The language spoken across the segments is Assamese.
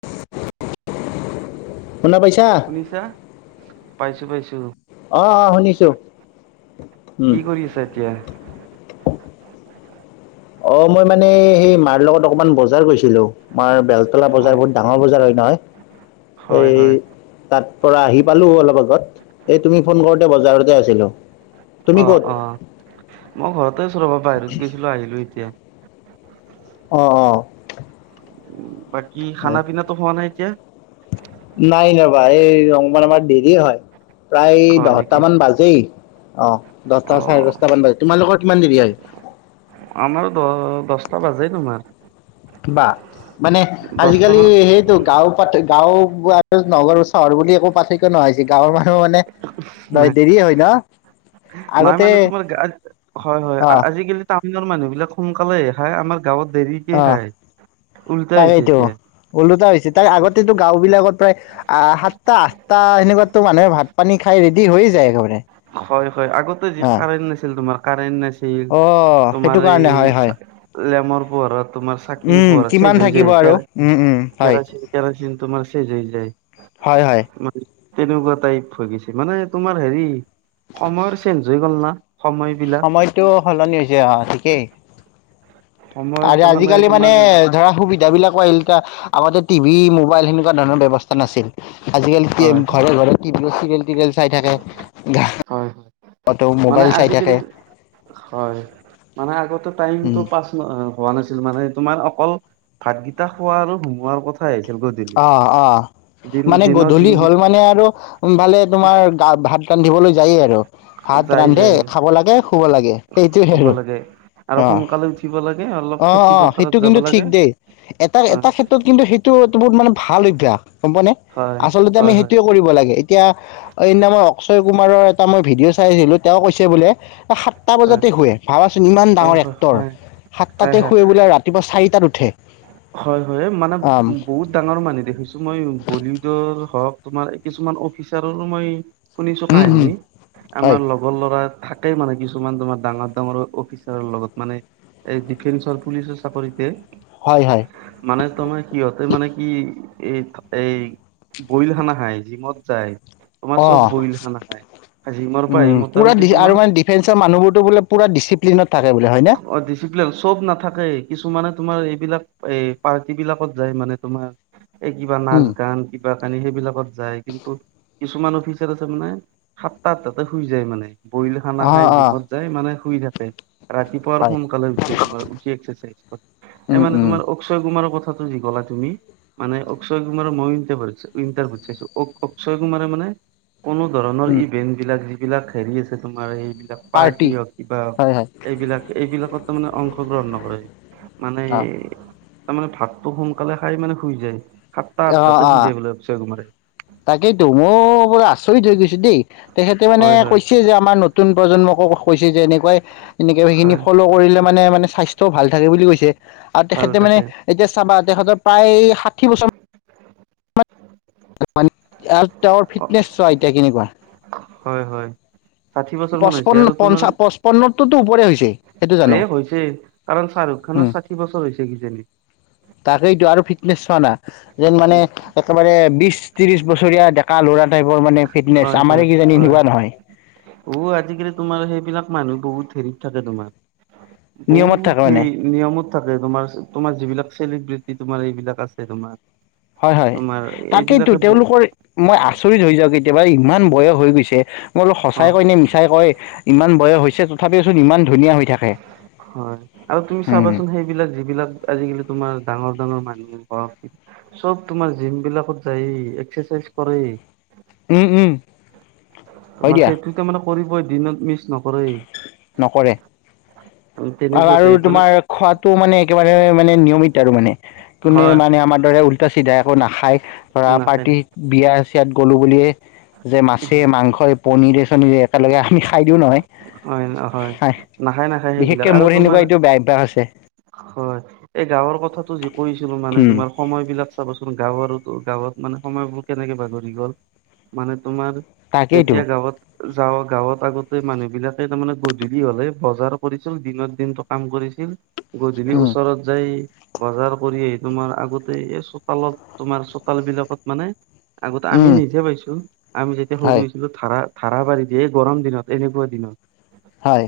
[inaudible] শুনা পাইছা শুনিছা পাইছো পাইছো আহ অ শুনিছো কি উম কৰি আছা এতিয়া? অ মই মানে সেই মাৰ লগত অকমান বজাৰ গৈছিলো মাৰ বেলতলা বজাৰ হয় বহুত ডাঙৰ বজাৰ হয় ন [unintelligible] হয় হয় তাৰ পৰা আহি পালোঁ অলপ আগত এই তুমি ফোন কৰোঁতে বজাৰতে আছিলোঁ তুমি ক'ত? ম ঘৰতে আছো ৰবা বাহিৰত গৈছিলো আহিলো এতিয়া অঁ অঁ উম, বাকী খানা পিনাতটো খোৱা নাই এতিয়া নাই ৰবা এই ৰংপমান আমাৰ দেৰি হয় প্ৰায় হয় দহট নেকি? মান বাজেই অ দহটা চাৰে অ' দহটামান বাজি তোমালোকৰ কিমান দেৰি আহি। আমাৰো দ দহটা বাজে তোমাৰ বা মানে দহটা আজিকালি মান সেইটো গাঁও প গাঁও আৰু নগৰ চহৰ বুলি একো পাৰ্থক্য নহত হৈ হৈছে গাঁৱৰ মানুহ মানে নাই দেৰি হয় ন। নাই আগতে মানে তোমাৰ হয় হয় অ আজিকালি টাউনৰ মানুহ বিলাক সোনকালে খাই আমাৰ গাঁৱত দেৰিক অ খাই উল্টাই হৈছে তাকেইতো এতিয়া। ওলোটা হৈছে তাৰ আগতেতো গাঁও বিলাকত প্ৰায় সাতটা আঠটা সেনেকুৱাতো মানুহে ভাত পানী খাই ৰেডি হৈ যায়। খবৰে [unintelligible] হয় হয় আগতে যি কাৰেণ্ট নাছিল তোমাৰ কাৰেন্ট নাছিল। অ সেইটো তোমাৰ কাৰণে হয় এই হয় চা লেমৰ পোহৰত তোমাৰ চাকি উম পোহৰ কিমান চেঞ্জ হৈ থাকিব যায়। আৰু উম উম হয় কেৰ-কেৰাচিন-কেৰাচিন তোমাৰ চেছ হৈ যায়। হয়-হয়। মানে তেনেকুৱা টাইপ হৈ গৈছে। মানে তোমাৰ হেৰি সময়ৰ চেঞ্জ হৈ গ'ল না সময়বিলাক সময়টো সলনি হৈছে, অ ঠিকেই। সময়ৰ আৰু তাৰমানে আজিকালি তোমাৰ মানে ধৰা সুবিধা বিলাক আগতে টিভি মোবাইল সেনেকুৱা ধৰণৰ ব্যৱস্থা নাছিল। আজিকালি কি হয় ঘৰে ঘৰে কি বুলি চিৰিয়েল টিৰিয়েল চাই থাকে হয় মানে মোবাইল চাই আজিকালি, থাকে হয় মানে আগতে উম, টাইমটো পাছ হোৱা নাছিল। মানে তোমাৰ অকল ভাতগিটা খোৱা আৰু হুমোৱাৰ কথাই আহিছিল। গধূলি অ-অ, দিন মানে দিনৰ গধূলি দিনকেইট হ'ল মানে আৰু ভালে তোমাৰ গা ভাত দিবলৈ যায়েই আৰু। ভাত যাই ৰান্ধে, যাই খাব লাগে, শুব লাগে। সেইটোৱে খাব আৰু। লাগে আৰু অ। সোনকালে উঠিব লাগে অলপ খেতি অঁ-অঁ, পথাৰত সেইটো যাব কিন্তু ঠিক লাগে দেই। এটা হয় এটা ক্ষেত্ৰত কিন্তু সেইটো বহুত মানে ভাল অভ্যাস, গম পোৱা নে? হয় আচলতে আমি হয় হয় সেইটোৱে কৰিব লাগে। এতিয়া এই নামই অক্ষয় কুমাৰৰ এটা মই ভিডিঅ' চাই আহিলোঁ। তেওঁ কৈছে বোলে সাতটা হয় বজাতে শুৱে। ভাবাচোন ইমান হয় ডাঙৰ হয় এক্টৰ, হয় হয় সাতটাতে শুৱে বোলে। ৰাতিপুৱা চাৰিটাত উঠ হয়-হয়, মানে বহুত ডাঙৰ মানুহ দেখিছো মই। বলীউডৰ হওঁক, তোমাৰ কিছুমান অফিচাৰৰো মই শুনিছো উম, উম, কাহিনী। হয়, আমাৰ লগৰ ল'ৰা থাকেই মানে কিছুমান তোমাৰ ডাঙৰ ডাঙৰ অফিচাৰৰ লগত মানে এই ডিফেন্সৰ পুলিচৰ চাকৰিতে। হয়, হয়, মানে তোমাৰ সিহঁতে মানে কি এই এই বইল খানা খায়, জিমত যায়। তোমাৰ অ'। চব বইল খানা খায়। জিমৰ পৰা আহি উম পুৰা মোটামুটি তোমাৰ আৰু মানে ডিফেন্সৰ মানুহবোৰতো বোলে পুৰা ডিচিপ্লিনত থাকে বোলে। হয়নে? অ ডিচিপ্লিন চব নাথাকে। কিছুমানে তোমাৰ এই বিলাক এ পাৰ্টি বিলাকত যায় মানে তোমাৰ। এই কিবা নাচ-গান ক কানি সেইবিলাকত যায়। কিন্তু কিছুমান অফিচাৰ আছে মানে সাতটা, আঠটাতে শুই যায় মানে। বইল খানা খাই অ', অ', জিমত যাই মানে শুই থাকে। ৰাতিপুৱাৰ হয়। সোনকালে উঠে তোমাৰ। উঠি এক্সাৰচাইজ কৰে। এই উম, মানে উম, তোমাৰ অক্ষয় কুমাৰৰ কথ কথাটো যি কলা তুমি মানে অক্ষয় কুমাৰক মই ইণ্টাৰভাৰত চাই ইণ্টাৰভিউত চাইছোঁ, অ অক্ষয় কুমাৰে মানে কোনো ধৰণৰ উম, ইভেন্ট বিলাক যিবিলাক হেৰি আছে তোমাৰ এইবিলাক পাৰ্টি হওঁক, কিবা হয়, হওঁক হয়, এইবিলাক এইবিলাকত তাৰমানে অংশগ্ৰহণ নকৰে। মানে অ', তাৰমানে ভাতটো সোনকালে খাই মানে শুই যায়। সাতটা, অ', আঠটাতে শুই অ'। যায় বোলে অকচয় কুমাৰে। তাকেইতো। মই ব আচৰিত হৈ গৈছো দেই। তেখেতে মানে হয় হয় কৈছে যে আমাৰ নতুন প্ৰজন্মক কৈছে যে এনেকুৱাই এনেকে সেইখিনি হয় ফ'ল' কৰিলে মানে মানে স্বাস্থ্যও ভাল থাকে বুলি কৈছে। আৰু ভাল তেখেতে মানে থাকে এতিয়া চাবা, তেখেতৰ প্ৰায় ষাঠি বছৰ আৰু তেওঁৰ অ ফিটনেছ চোৱা এতিয়া কেনেকুৱা। হয় হয় ষাঠি বছৰ মান হৈছে পঁচপন্ন আৰু। তোমাৰ পঞ্চা পঁচপন্নতোতো ওপৰে হৈছে সেইটো জানো এ হৈছে কাৰণ শ্বাহৰুখ খানৰ ষাঠি বছৰ হৈছে কিজানি। তাকেইটো আৰু ফিটনেছ চোৱা না। যেন মানে উম একেবাৰে বিছ, ত্ৰিছ বছৰীয়া ডেকা ল পুৰা টাইপৰ মানে ফিটনেছ আমাৰে কিজানি হয়-হয়-হয়। এনেকুৱা নহয় অ আজিকালি তোমাৰ সেইবিলাক মানুহ বহুত হেৰিত থাকে তোমাৰ, নিয়মত থাকে বহুত মানে সেই নিয়মত থাকে। তোমাৰ তোমাৰ যিবিলাক চেলিব্ৰিটি তোমাৰ এইবিলাক আছে তোমাৰ। হয়-হয়, তোমাৰ তাকেইতো এইবিলাকে ব তেওঁলোকৰ মই আচৰিত হৈ যাওঁ দেই একেবাৰে ইমান বয়স হৈ গৈছে। মই বোলো অ সঁচাই কয় নে মিছাই কয়? ইমান বয়স হৈছে তথাপিওচোন ইমান ধুনীয়া হৈ থাকে। হয় আৰু তুমি উম চাবাচোন সেইবিলাক যিবিলাক আজিকালি তোমাৰ ডাঙৰ ডাঙৰ মানুহ চব তোমাৰ জিম বিলাকত যায় এক্সাৰচাইজ কৰে উম উম হয় তোমাৰ দিয়া সেইটো তাৰ মানে কৰিবই দিনত মিচ নকৰে নকৰে তেনেকুৱা আৰু টাইপ মানে তোমাৰ খোৱাতটো মানে একেবাৰে মানে নিয়মিত আৰু মানে কোনোনে হয় মানে আমাৰ দৰে উল্টা চিধা এক নাখায় ধৰা নাখায় পাৰ্টি বিয়া চিয়াত গলো বুলিয়ে যে মাছে হয় মাংস পনিৰৰে একেলগে আমি খাই দিওঁ নহয় হয় নাখায় নাখায় সেইবিলাক বিশেষকে আৰু মোৰ তোমাৰ সেনেকুৱা এইটো বেয়া অভ্যাস আছে হয় এই গাঁৱৰ কথাতটো যি কৈছিলো মানে উম তোমাৰ সময় বিলাক চাবচোন গাঁৱৰোতো গাঁৱত মানে সময়বোৰ কেনেকে বাগৰি গ'ল মানে তোমাৰ তাকেইতো যেতিয়া গাঁৱত যাওঁ গাঁৱত আগতে মানুহ বিলাকে তাৰমানে গধূলি হলে বজাৰ কৰিছিল দিনৰত দিনটো কাম কৰিছিল গধূলি উম ওচৰত যায় বজাৰ কৰি আহি তোমাৰ আগতে এই চোতালত তোমাৰ চোতাল বিলাকত মানে। আগতে আমি উম নিজে পাইছো আমি যেতিয়া সৰু হয় হৈছিলো ধাৰা ধাৰা বাঢাৰি দিয়ে গৰম। দিনত এনেকুৱা দিনত। হয়।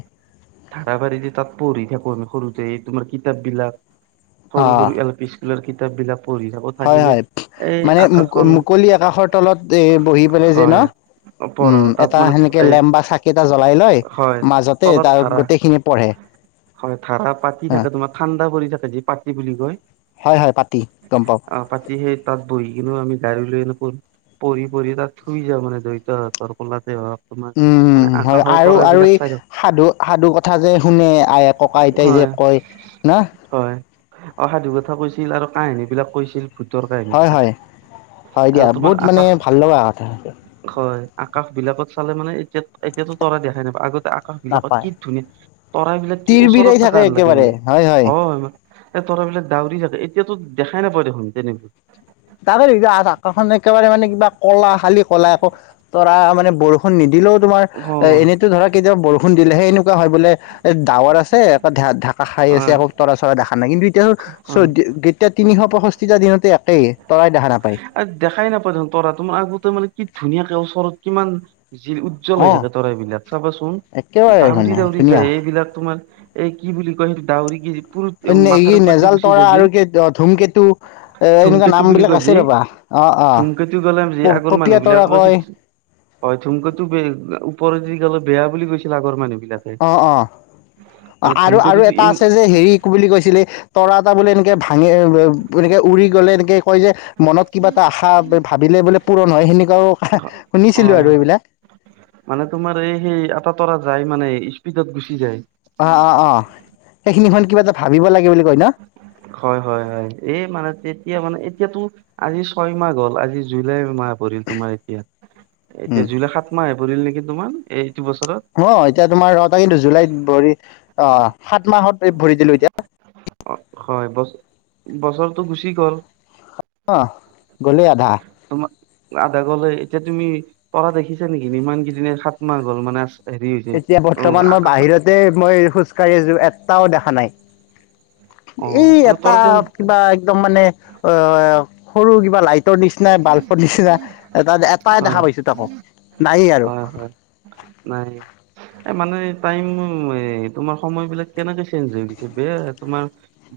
ধাৰাবাৰিতে তাত পঢ়ি থাকো আমি সৰুতে তোমাৰ কিতাপ বিলাক, অ সৰু সৰু এল পি। স্কুলৰ কিতাপবিলাক। হয় হয় মানে মু আকাশখন মুকলি আকাশৰ তলত এ বহি পেলাই যে ন। হয় পঢ়ো উম তাত এটা মানে সেনেকে এ লে। বা চাকি এটা জ্বলাই লয়, হয় মাজতে তলত তাৰ ধাৰা গোটেইখিনি পঢ়ে। হয় ধা পাতি অ থাকে তোমাৰ ঠাণ্ডা পৰি থাকে যি পাতি বুলি কয়। হয় হয় পাতি গম পাওঁ অ পাতি সেই তাত বহি কিন্তু আমি। গাড়ী লৈ নখোন পৰি পৰি তাত থুই যা মানে দৈত হাতৰ কলাতে। উম। উ হয় আৰু আৰু, এই সাধু সাধু কথা যে শুনে আ ককা আইতাই যে হয় কয় না। হয় অসাধু কথা কৈছিল আৰু কাহিনী বিলাক কৈছিল। ভূতৰ কাহিনী হয় বিলাক হয়, হয় আৰু দিয়া তোমাৰ বহুত মানে ভাল লগা। আকাশবিলাকত চালে মানে এতিয়াত এতিয়াতো তৰাই দেখাই নাপা আগত। আকাশ বিলাকত নাপায় কি ধুনীয়া তৰাইবলাক কি তিৰ ওচৰত বিৰাই থকা থাকে আন লাগে একেবাৰে মানে, হয় ম। এ তৰা বিলাক ডউৰি থাকে এতিয়াতো দেখাই নাপায় দেখোন তেনেকুৱাই। তাকে আকাশ খন একেবাৰে মানে কিবা কলা খালি কলা একৌ তৰা মানে বৰষুণ নিদিলেও। তোমাৰ অ এনেতো ধৰা কেতিয়াবা বৰ। বৰষুণ দিলে সেই এনেকুৱা হয় বোলে এ ডাৱৰ আছে ঢাকা খাই আছে আকৌ তৰা চৰা দেখা নাই কিন্তু এতিয়া। চ তেতিয়া তিনিশ পষষ্ঠিটা দিনতে একেই। তৰাই দেখা নাপায় আ দেখাই নাপায় দেখোন তৰা তোমাৰ আগতে মানে কি ধুনীয়াকে ওচৰত কিমান। যি উজ্জ্বল হৈ অ থাকে তৰাইবলাক চাবাচোন একেবাৰে দাউৰি মানে দাউৰি ধুনীয়া যায় এইবিলাক তোমাৰ। এই কি বুলি কয় সেইটো ডাউৰি কি। পুৰ মাথাৰ ওপৰত দি নেজাল গুচি তৰা আৰু ধুমকেতু এ। এনেকুৱা থুমকেতু নাম বুলি বিলাক কয় আছে যি ৰ'বা অ অ ধুমকেতু গলাম যে আগৰ পপীয়া মানুহবিলাক। তৰা কয় হয় থুমক তো ব ওপৰৰত যদি গ'লে বেয়া বুলি কৈছিল আগৰ মানুহ। বিলাকে অঁ অঁ। মানে আৰু আৰু ধুমকেতুটো এটা ইম আছে যে হেৰি বুলি কৈছিলে তৰা এটা বোলে এনেকে ভাঙে এনেকে। উৰি গ'লে এনেকে। কয় যে মনত কিবা এটা আশা ভাবিলে বোলে পূৰণ হয় সেনেকুৱাও শুনিছিলো হয় আৰু হয় এইবিলাক। মানে তোমাৰ এই সেই এটা তৰা যায় মানে স্পীডত গুচি যায়। অ অ অ সেইখিনিখন কিবা এটা ভাবিব লাগে বুলি কয় ন। হয় হয় হয় এই মানে। এয়া মানে এতিয়াতো আজি ছয় মাহ হ'ল আজি জুলাই মাহ। পৰিল তোমাৰ এতিয়া এতিয়া উম জুলাই সাত মাহ আহে পৰিল নেকি তোমাৰ এই। অ এতিয়া তোমাৰ ৰটা কিন্তু জুলাইত ভৰি আহ সাত মাহত ভৰি দিলো এতিয়া। অ হয় বছ বছৰটো গুচি গ'ল। অ গলেই আধা। তোমাৰ আধা গলে এতিয়া তুমি তৰা দেখিছা নেকি ইমান কেইদনে সাত মাহ গ'ল মানে আছে। এতিয়া বৰ্তমান মই বাহিৰতে মই খোজ কঢ়ি আছো এটাও দেখা নাই। অ এই মানে এটা তৰা দেখোন কিবা একদম মানে অ সৰু কিবা লাইট। নিচিনা বালফৰ নিচিনা তাত এটাই হয় দেখা পাইছো তাকো। নায়েই আৰু হয় হয় নাই। এ মানে টাইম তোমাৰ সময় বিলাক কেনেকে চেঞ্জ হৈ গৈছে বেয়া তোমাৰ।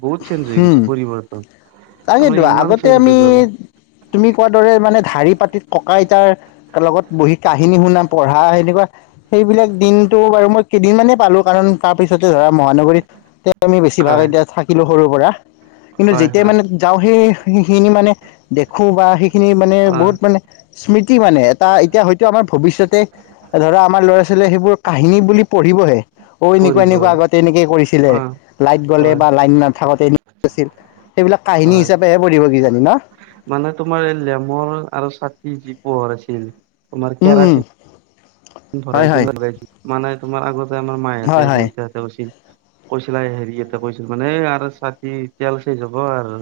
বহুত চেঞ্জ হৈ গৈছে পৰিৱৰ্তন। তাৰমানে তাকেইটো ইমান আগতে চেঞ্জ হৈ আমি, গ'ল তুমি কোৱা দৰে মানে ধাৰি পাতিত ক। ককা আইতাৰ, লগত বহি কাহিনী শুনা পঢ়া সেনেকুৱা সেইবিলাক দিনতটো বাৰু মই কেইদিন। পালো কাৰণ তাৰ পিছতে ধৰা মহানগৰীত আমি বেছিভাগ হয় এতিয়া থাকিলোঁ সৰুৰ পৰা কিন্তু হয় যেতিয়া হয় মানে যাওঁ সেই সেইখিনি মানে দেখো বা সেইখিনি মানে অ বহুত মানে স্মৃতি কি মানে এটা এতিয়া হয়তো আমাৰ ভৱিষ্যতে ধৰা আমাৰ ল'ৰা ছোৱালীয়ে সেইবোৰ কাহিনী বুলি পঢ়িবহে অ এনেকুৱা পৰিব এনেকুৱা আগতে এনেকে কৰিছিলে অ লাইট গ'লে হয় বা লাইন নাথাকোতে আ সেইবিলাক কাহিনী হয় হিচাপেহে পঢ়িব কিজানি ন মানে তোমাৰ এই লেমৰ আৰু চাকি যি পোহৰ আছিল তোমাৰ উম উম কেৰাচিন ভৰাই হয় কি হয় লগাই মানে তোমাৰ আগতে আমাৰ হয় হয় মাহহঁতেতে উছিল কৈছিলা হেৰি এটা কৈছিল মানে আৰু চাতি তেল চ যাব আৰু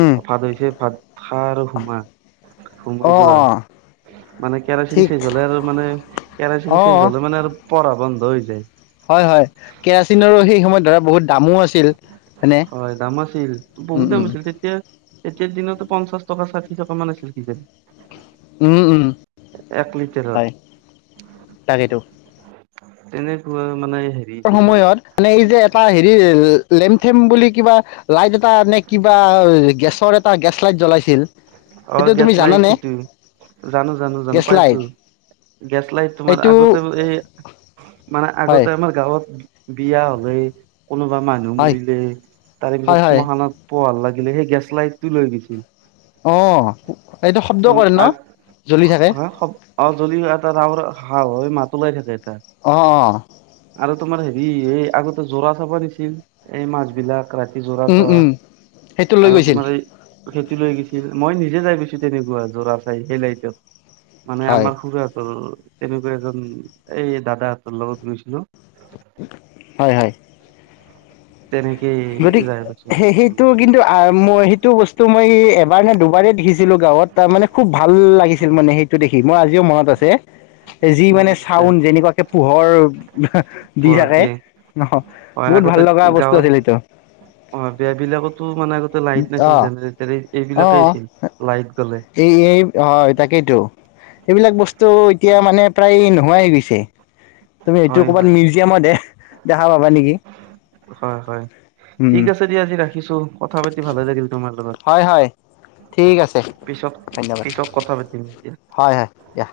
উম ভাতছে ভাত খা আৰু সোমা সোমাই অঁ যোৱা অঁ মানে কেৰাচিন ঠিক চেজ হলে আৰু মানে কেৰাচিন অঁ চেজ হলে মানে আৰু পঢ়া বন্ধ হৈ যায় হয় হয় কেৰাচিনৰো সেই সময়ত ধৰা বহুত দামো আছিল হয়নে হয় দাম আছিল বহুত উম দাম উম আছিল তেতিয়া এতিয়য়া দিনতো পঞ্চাশ টকা ষাঠি টকা মান আছিল কি যে উম উম লিটাৰত। হয় তাকেইেতো তেনেকুৱা মানে হেৰি আছিল সময়ত মানে এই যে এটা হেৰি লেমথেম বুলি কিবা লাইট এটা নে কিবা গেছৰ এটা গেছ লাইট জ্বলাইছিল অ সেইটো তুমি গেছ লাইট জানানে সেইটো জানো জানো জানো গেছ পাইছো লাইট গেছ লাইট তোমাৰ সেইটো আগতে এই মানে হয় আগতে আমাৰ গাঁৱত বিয়া হলে কোনোবা মানুহ হয় মৰিলে তাৰে পিছত হয় হয় শ্মশানত পোহাল লাগিলে সেই গেছ লাইট টো লৈ গৈছিল অ এইটো শব্দ কৰে ন জ্বলি থাকে হ অ যদি এটা ৰাওৰ হাঁ মাত ওলাই থাকে এটা অঁ অঁ আৰু তোমাৰ হেৰি এই আগতে জোৰা চাবা দিছিল এই মাছ বিলাক ক ৰাতি উম জৰাছ হ উম সেইটো লৈ আৰু গৈছিল তোমাৰ খেতি লৈ গৈছিল মই নিজে যাই গৈছো তেনেকুৱা জোৰা চাই সেই লাইটত মানে হয় আমাৰ সুুৰতৰ তেনেকুৱা এজন এই দাদাহঁতৰ লগত গৈছিলো হয় হয় তেনেকে গতিক যাই পাইছো স মানে সেইটো কিন্তু মই সেইটো বস্তু মই এবাৰ নে দুবাৰে দেখিছো ছিলো গাঁৱত তাৰ মানে খুব ভাল লাগিছিল মানে সেইটো দেখি মোৰ আজিও মনত আছে। যি মানে মনত আছে চাউন যেনেকুৱাকে পোহৰ দি পোহৰ থাকে দিয়ে ন বহুত ভাল লগা বস্তু আছিল এইটো উ অ বিয় বিলাকতো মানে আগতে লাইট নাছিল অ জেনেৰেটাৰ অ এইবিলাকেই আছিল লাইট জলে এই এই হয় তাকেইেতো, এইবিলাক বস্তু এতিয়া মানে প্ৰায় নোহোৱাই হয় গৈছে। তুমি এইটো হয় ক'বাত হয় হয় মিউজিয়ামত হে দেখা পাবা নেকি। হয় হয় উম ঠিক আছে দিয়া আজি ৰাখিছো, কথা পাতি ভালে লাগিল তোমাৰ লগত, হয় হয় ঠিক আছে পিছত ধন্যবাদ পিছত কথা পাতিম দিয়া। হয় হয়, দিয়া।